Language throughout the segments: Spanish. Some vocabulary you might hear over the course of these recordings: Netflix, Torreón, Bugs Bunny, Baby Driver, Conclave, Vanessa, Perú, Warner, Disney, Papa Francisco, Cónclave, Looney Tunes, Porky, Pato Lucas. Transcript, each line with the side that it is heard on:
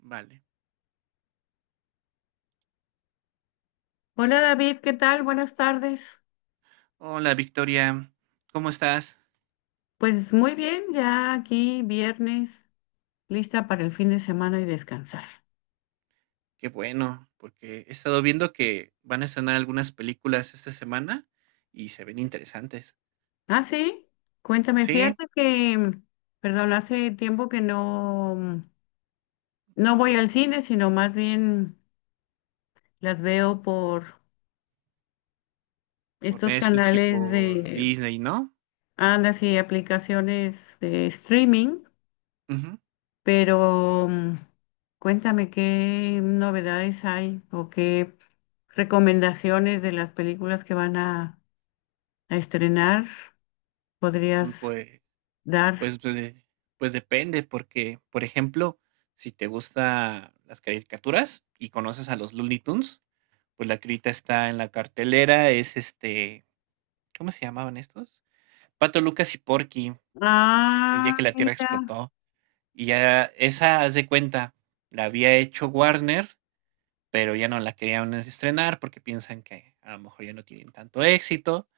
right: Vale.
left: Hola David, ¿qué tal? Buenas tardes.
right: Hola, Victoria, ¿cómo estás?
left: Pues muy bien, ya aquí viernes, lista para el fin de semana y descansar.
right: Qué bueno, porque he estado viendo que van a estrenar algunas películas esta semana y se ven interesantes.
left: Ah, sí, cuéntame,
right: Sí,
left: fíjate que, perdón, hace tiempo que no voy al cine, sino más bien las veo por
right: por
left: estos
right: Netflix y
left: canales
right: por
left: de,
right: Disney, ¿no?
left: anda, sí, aplicaciones de streaming.
right: Ujú.
left: Pero cuéntame qué novedades hay o qué recomendaciones de las películas que van a estrenar podrías
right: Pues,
left: dar.
right: pues, pues, de- pues depende, porque, por ejemplo, si te gustan las caricaturas y conoces a los Looney Tunes, pues la que ahorita está en la cartelera es ¿cómo se llamaban estos? Pato Lucas y Porky, el día que
left: Ah,
right: la Tierra
left: mira.
right: explotó. Y ya esa, haz de cuenta, la había hecho Warner, pero ya no la querían estrenar porque piensan que a lo mejor ya no tienen tanto éxito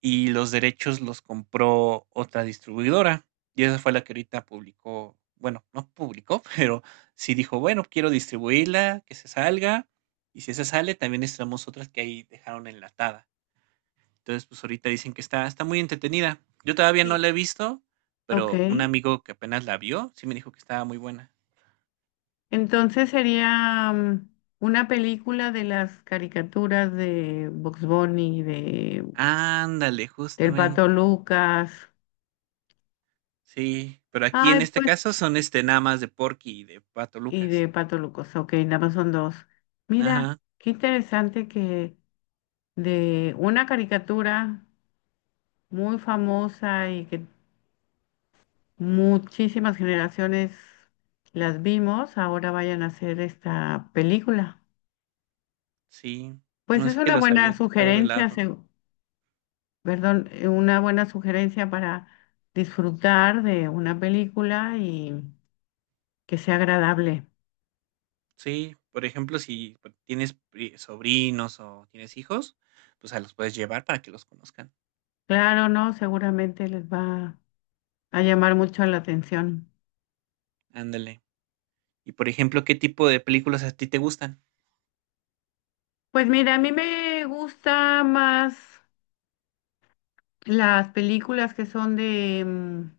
right: y los derechos los compró otra distribuidora. Y esa fue la que ahorita publicó, bueno, no publicó, pero sí dijo, bueno, quiero distribuirla, que se salga. Y si esa sale, también estrenamos otras que ahí dejaron enlatada. Entonces, pues ahorita dicen que está muy entretenida. Yo todavía no
left: Sí.
right: la he visto,
left: Ok.
right: pero un amigo que apenas la vio, sí me dijo que estaba muy buena.
left: Entonces sería una película de las caricaturas de Bugs Bunny, de,
right: Ándale,
left: del
right: justamente.
left: Pato Lucas.
right: Sí, pero aquí en
left: Ay,
right: este
left: pues,
right: caso son, nada más de Porky y de Pato
left: y
right: Lucas.
left: de Pato Lucas. Ok, nada más son dos. Mira,
right: Ajá,
left: qué interesante que de una caricatura muy famosa y que muchísimas generaciones las vimos, ahora vayan a hacer esta película.
right: sí.
left: Pues
right: No
left: es
right: sé que
left: una
right: los
left: buena
right: habían dejado de
left: sugerencia,
right: lado.
left: una buena sugerencia para disfrutar de una película y que sea agradable.
right: Sí, por ejemplo, si p- sobrinos o tienes hijos, pues a los puedes llevar para que los conozcan.
left: Claro, ¿no? Seguramente les va a llamar mucho la atención.
right: Ándale. Y por ejemplo, ¿qué tipo de películas a ti te gustan?
left: Pues mira, a mí me gusta más las películas que son de, mm,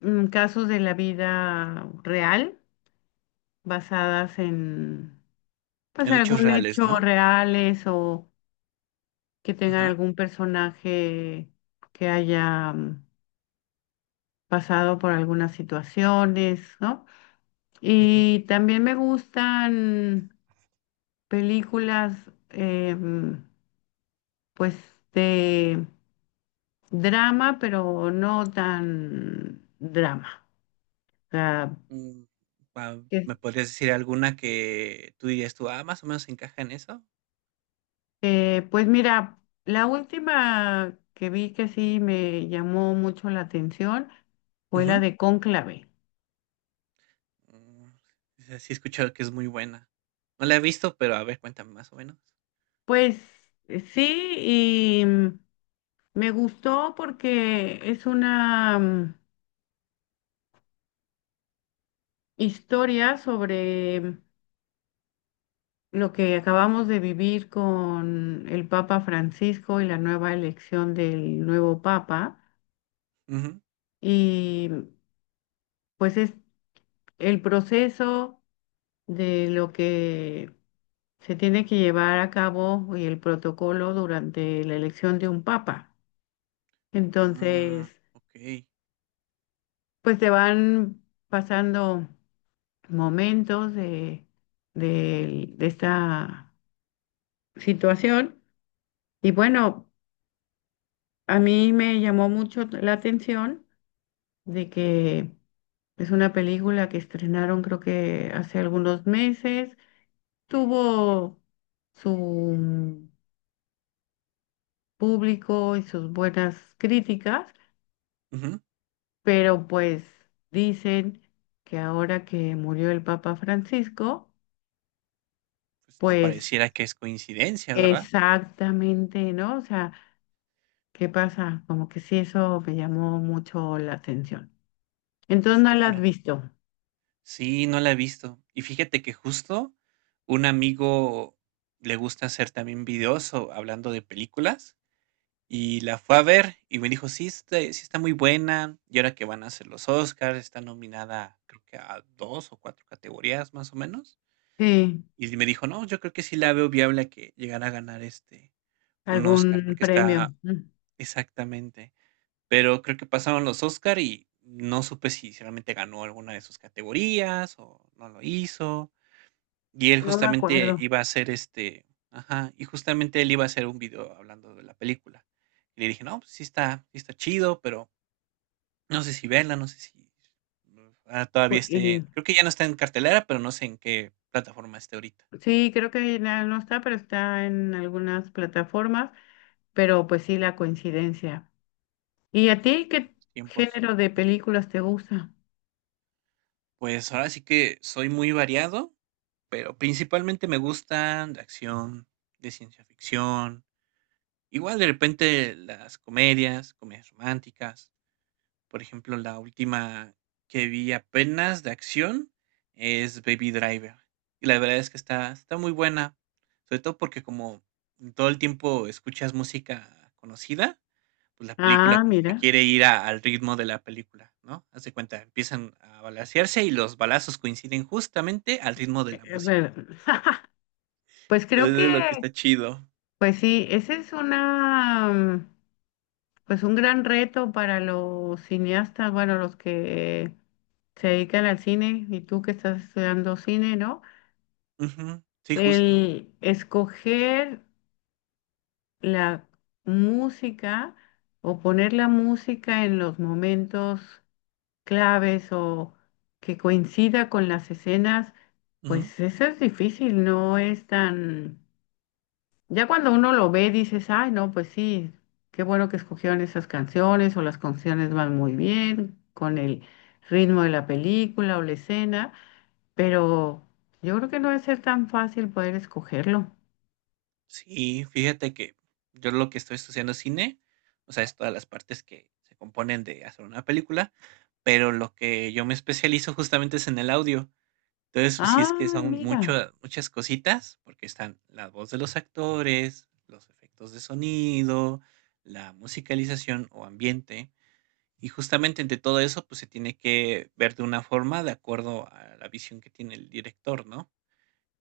left: mm, casos de la vida real, basadas en, pues,
right: En hechos
left: algún
right: reales,
left: hecho
right: ¿no?
left: reales o que tengan
right: Ajá.
left: algún personaje que haya pasado por algunas situaciones, ¿no?
right: Ujú.
left: Y también me gustan películas, em, pues, de drama, pero no tan drama. O sea,
right: Mm,
left: que
right: ¿Me podrías decir alguna que tú dirías más o menos encaja en eso?
left: eh, pues mira, la última que vi que sí me llamó mucho la atención fue la
right: Ujú.
left: de Cónclave.
right: Mm, esa sí he escuchado que es muy buena. No la he visto, pero a ver, cuéntame más o menos.
left: Pues sí, y mm, me gustó porque es una historia sobre lo que acabamos de vivir con el Papa Francisco y la nueva elección del nuevo Papa.
right: Ujú.
left: Y pues es el proceso de lo que se tiene que llevar a cabo el protocolo durante la elección de un papa.
right: Ah,
left: Entonces,
right: okey.
left: pues te van pasando momentos de esta situación. Y bueno, a mí me llamó mucho la atención de que es una película que estrenaron creo que hace algunos meses. Tuvo su público y sus buenas críticas.
right: Ujú.
left: Pero pues dicen que ahora que murió el Papa Francisco,
right: Pues no
left: pues
right: pareciera que es coincidencia, ¿verdad?
left: exactamente, ¿no? O sea, ¿qué pasa? Como que sí, eso me llamó mucho la atención. Entonces
right: Pues
left: no la has
right: claro.
left: visto.
right: Sí, no la he visto. Y fíjate que justo un amigo le gusta hacer también videos o hablando de películas, y la fue a ver y me dijo: "Sí, está muy buena, y ahora que van a hacer los Óscars, está nominada, creo que a 2 o 4 categorías, más o menos".
left: Sí,
right: Y me dijo: "No, yo creo que sí la veo viable a que llegara a ganar, un Oscar
left: algún
right: porque
left: premio.
right: está" exactamente. Pero creo que pasaron los Oscar y no supe si realmente ganó alguna de sus categorías o no lo hizo. Y él
left: No me
right: justamente
left: acuerdo.
right: iba a hacer, este ajá, y justamente él iba a hacer un video hablando de la película. Y le dije: "No, pues sí está chido, pero no sé si verla, no sé si, todavía esté"
left: Y
right: creo que ya no está en cartelera, pero no sé en qué plataforma esté ahorita,
left: sí, creo que no está, pero está en algunas plataformas, pero pues sí, la coincidencia. ¿Y a ti qué
right: los tiempos.
left: género de películas te gusta?
right: Pues ahora sí que soy muy variado, pero principalmente me gustan de acción, de ciencia ficción, igual de repente las comedias, comedias románticas. Por ejemplo, la última que vi apenas de acción es Baby Driver. Y la verdad es que está muy buena, sobre todo porque como todo el tiempo escuchas música conocida, pues, la película
left: Ah,
right: como que
left: mira.
right: quiere ir a al ritmo de la película, ¿no? Haz de cuenta, empiezan a balacearse y los balazos coinciden justamente al ritmo de la música.
left: Ver- Pues creo que,
right: Entonces, es lo que está chido.
left: pues sí, ese es una pues un gran reto para los cineastas, bueno, los que se dedican al cine y tú que estás estudiando cine, ¿no?
right: Ujú, sí, justo.
left: El escoger la música o poner la música en los momentos claves o que coincida con las escenas,
right: Ujú.
left: pues eso es difícil, no es tan ya cuando uno lo ve, dices, ay, no, pues sí, qué bueno que escogieron esas canciones o las canciones van muy bien con el ritmo de la película o la escena, pero yo creo que no debe ser tan fácil poder escogerlo.
right: Sí, fíjate que yo lo que estoy estudiando es cine, o sea, es todas las partes que se componen de hacer una película, pero lo que yo me especializo justamente es en el audio. Entonces, pues sí es que
left: Ah,
right: son
left: mira.
right: mucho muchas cositas, porque están la voz de los actores, los efectos de sonido, la musicalización o ambiente, y justamente entre todo eso, pues se tiene que ver de una forma de acuerdo a la visión que tiene el director, ¿no?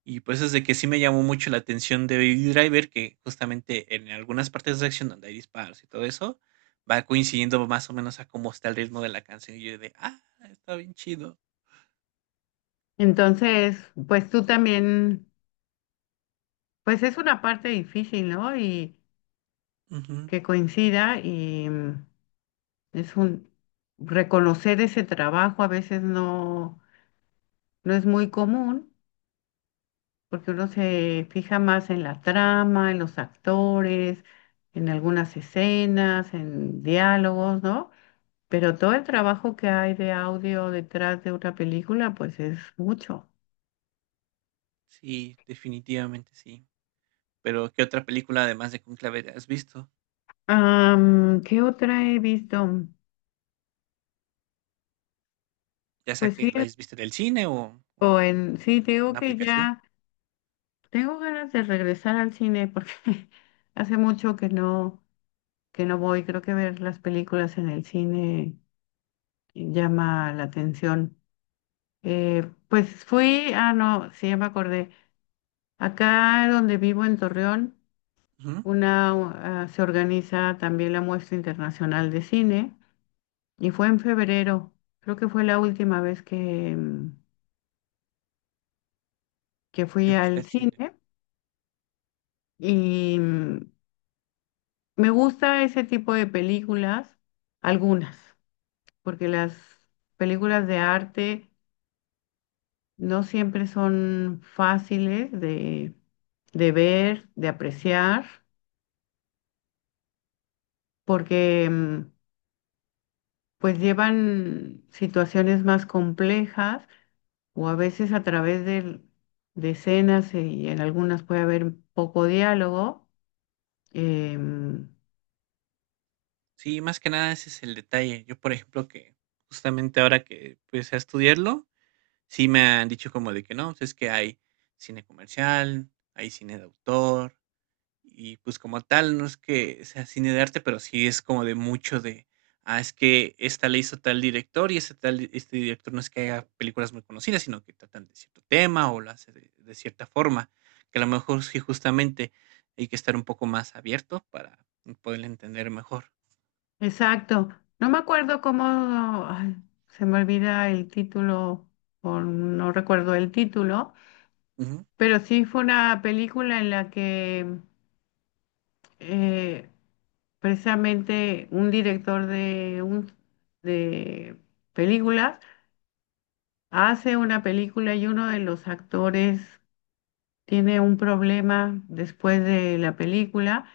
right: Y pues es de que sí me llamó mucho la atención de Baby Driver, que justamente en algunas partes de acción donde hay disparos y todo eso, va coincidiendo más o menos a cómo está el ritmo de la canción. Está bien chido.
left: Entonces, pues tú también, pues es una parte difícil, ¿no? Y
right: Ujú.
left: que coincida y es un reconocer ese trabajo a veces no es muy común. Porque uno se fija más en la trama, en los actores, en algunas escenas, en diálogos, ¿no? Pero todo el trabajo que hay de audio detrás de una película, pues es mucho.
right: Sí, definitivamente sí. Pero, ¿qué otra película, además de Conclave has visto?
left: Am, ¿qué otra he visto?
right: Ya sea
left: Pues sí,
right: que la hayas visto en el cine o
left: o
right: en
left: en, sí, te digo
right: una
left: que
right: aplicación.
left: ya tengo ganas de regresar al cine porque hace mucho que que no voy. Creo que ver las películas en el cine llama la atención. Pues fui, ah, no, sí, ya me acordé. Acá donde vivo en Torreón,
right: Ujú,
left: se organiza también la muestra internacional de cine y fue en febrero. Creo que fue la última vez que, mm, que fui
right: que fuiste
left: al
right: al cine.
left: cine y me gusta ese tipo de películas, algunas, porque las películas de arte no siempre son fáciles de ver, de apreciar, porque pues llevan situaciones más complejas o a veces a través de escenas y en algunas puede haber poco diálogo. Em,
right: Sí, más que nada ese es el detalle. Yo, por ejemplo, que justamente ahora que empecé a estudiarlo, sí me han dicho como de que no, pues es que hay cine comercial, hay cine de autor. Y, pues, como tal, no es que sea cine de arte, pero sí es como de mucho de, es que esta le hizo tal director y ese tal director no es que haga películas muy conocidas, sino que tratan de cierto tema o lo hace de cierta forma, que a lo mejor sí, justamente hay que estar un poco más abierto para poderle entender mejor.
left: exacto. No me acuerdo cómo, ay, se me olvida el título o no recuerdo el título,
right: Ujú.
left: pero sí fue una película en la que eh, precisamente un director de películas hace una película y uno de los actores tiene un problema después de la película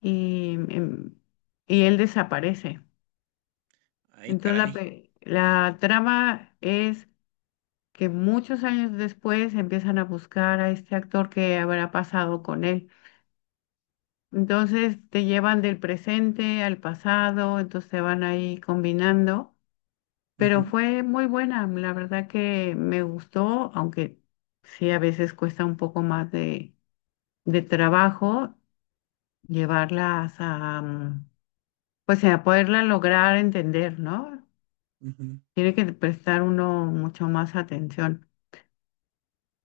left: y y él desaparece.
right: Ay,
left: Entonces
right: caray.
left: la trama es que muchos años después empiezan a buscar a este actor que habrá pasado con él. Entonces te llevan del presente al pasado, entonces te van ahí combinando. Pero
right: Ujú,
left: fue muy buena, la verdad que me gustó, aunque sí a veces cuesta un poco más de trabajo llevarlas a pues a poderla lograr entender, ¿no?
right: ujú.
left: Tiene que prestar uno mucho más atención.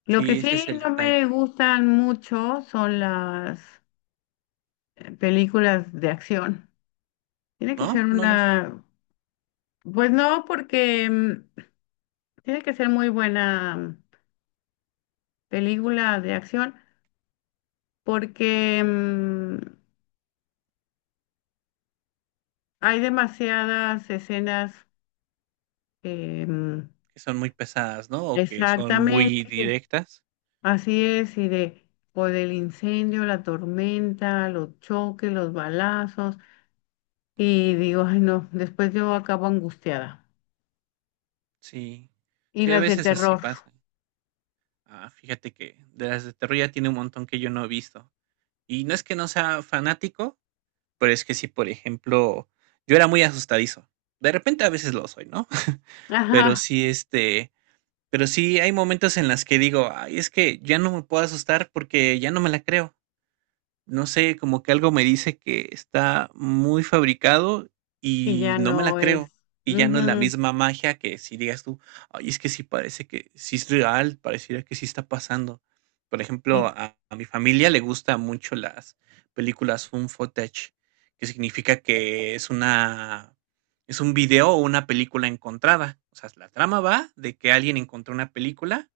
left: Lo que
right: Sí, ese es
left: sí
right: el
left: no me
right: detalle,
left: gustan mucho son las películas de acción. Tiene que ser
right: ¿no? No es
left: una, pues no, porque tiene que ser muy buena película de acción. Porque hay demasiadas escenas eh, mm,
right: que son muy pesadas, ¿no? O que son muy
left: exactamente, que-
right: directas.
left: así es, y de, o del incendio, la tormenta, los choques, los balazos, y digo, ay no, después yo acabo angustiada.
right: Sí,
left: Y
right: sí, a
left: las de
right: veces así
left: terror,
right: pasa. Ah, fíjate que de las de terror ya tiene un montón que yo no he visto. Y no es que no sea fanático, pero es que sí, por ejemplo, yo era muy asustadizo. De repente a veces lo soy, ¿no? Pero
left: ajá,
right: sí, pero sí hay momentos en las que digo, ay, es que ya no me puedo asustar porque ya no me la creo. No sé, como que algo me dice que está muy fabricado
left: y
right: y
left: ya
right: no me la
left: no
right: creo.
left: es,
right: Y ya no es la
left: ujú,
right: misma magia que si digas tú, ay, es que sí parece que sí es real, pareciera que sí está pasando. Por ejemplo,
left: y,
right: a mi familia le gustan mucho las películas found footage, que significa que es un video o una película encontrada. O sea, la trama va de que alguien encontró una película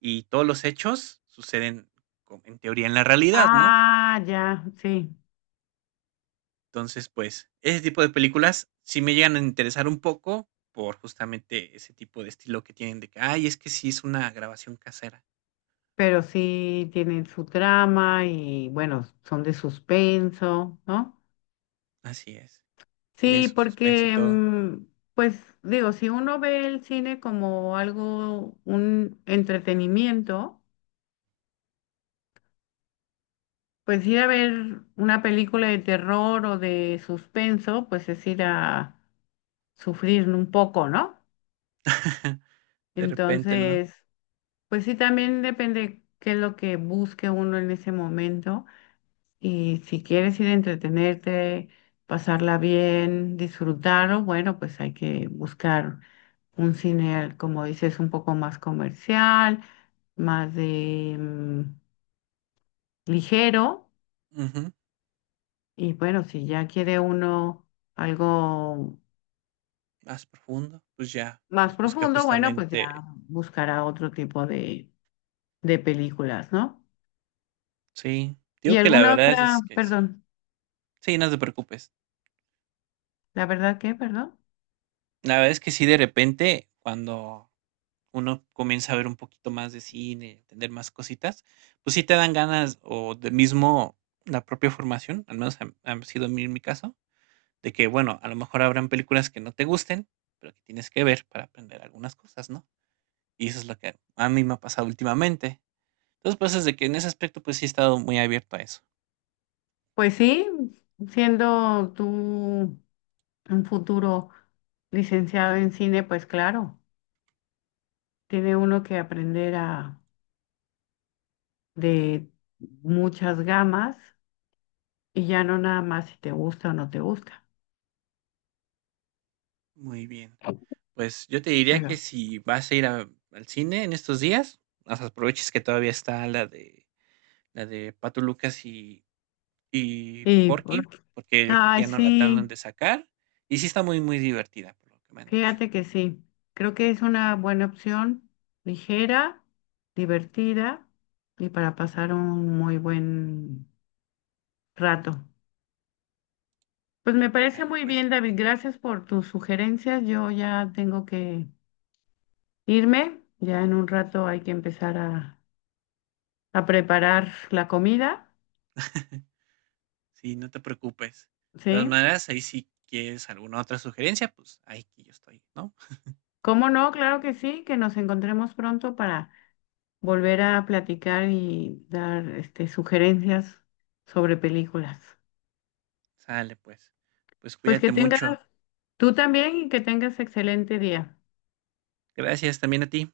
right: y todos los hechos suceden, como en teoría, en la realidad, ¿no?
left: ah, ya, sí.
right: Entonces, pues, ese tipo de películas sí me llegan a interesar un poco por justamente ese tipo de estilo que tienen de que, ay, es que sí es una grabación casera.
left: Pero sí tienen su trama y bueno, son de suspenso, ¿no?
right: Así es. Tiene
left: Sí,
right: su suspenso y
left: porque,
right: todo.
left: pues digo, si uno ve el cine como algo, un entretenimiento, pues ir a ver una película de terror o de suspenso, pues es ir a sufrir un poco, ¿no?
right: De repente, ¿no?
left: Entonces, pues sí, también depende qué es lo que busque uno en ese momento. Y si quieres ir a entretenerte, pasarla bien, disfrutarlo, bueno, pues hay que buscar un cine, como dices, un poco más comercial, más de ligero.
right: Ujú.
left: Y bueno, si ya quiere uno algo
right: Más profundo. Pues ya,
left: más
right: pues busca
left: profundo, bueno, pues
right: justamente.
left: ya buscará otro tipo de películas, ¿no?
right: Sí.
left: Y
right: Digo que la
left: alguna
right: verdad
left: otra,
right: es que sí.
left: perdón,
right: Sí, no te preocupes.
left: la verdad que, perdón.
right: La verdad es que sí, de repente, cuando uno comienza a ver un poquito más de cine, entender más cositas, pues sí te dan ganas o de mismo la propia formación, al menos ha sido en mi caso, de que, bueno, a lo mejor habrán películas que no te gusten, pero que tienes que ver para aprender algunas cosas, ¿no? Y eso es lo que a mí me ha pasado últimamente. Entonces, pues es de que en ese aspecto, pues sí he estado muy abierto a eso.
left: Pues sí, siendo tú un futuro licenciado en cine, pues claro, tiene uno que aprender a, de muchas gamas y ya no nada más si te gusta o no te gusta.
right: Muy bien. Pues yo te diría que
left: Pero-
right: si vas a al cine en estos días, o sea, aproveches que todavía está la de Pato Lucas y Y
left: y
right: Porky,
left: por-
right: porque yo creo que
left: ay,
right: ya no la terminan
left: sí,
right: de sacar, y sí está muy, muy divertida, por lo que me han dicho.
left: fíjate que sí. Creo que es una buena opción, ligera, divertida y para pasar un muy buen rato. Pues me parece
right: Al
left: muy
right: pues.
left: bien, David. Gracias por tus sugerencias. Yo ya tengo que irme. Ya en un rato hay que empezar a preparar la comida,
right: Sí, no te preocupes. De todas
left: ¿sí?
right: maneras, ahí si quieres alguna otra sugerencia, pues ahí que yo estoy, ¿no?
left: ¿Cómo no? Claro que sí, que nos encontremos pronto para volver a platicar y dar este, sugerencias sobre películas.
right: Sale pues. Pues
left: Pues que
right: cuídate mucho.
left: tengas tú también y que tengas excelente día.
right: Gracias también a ti.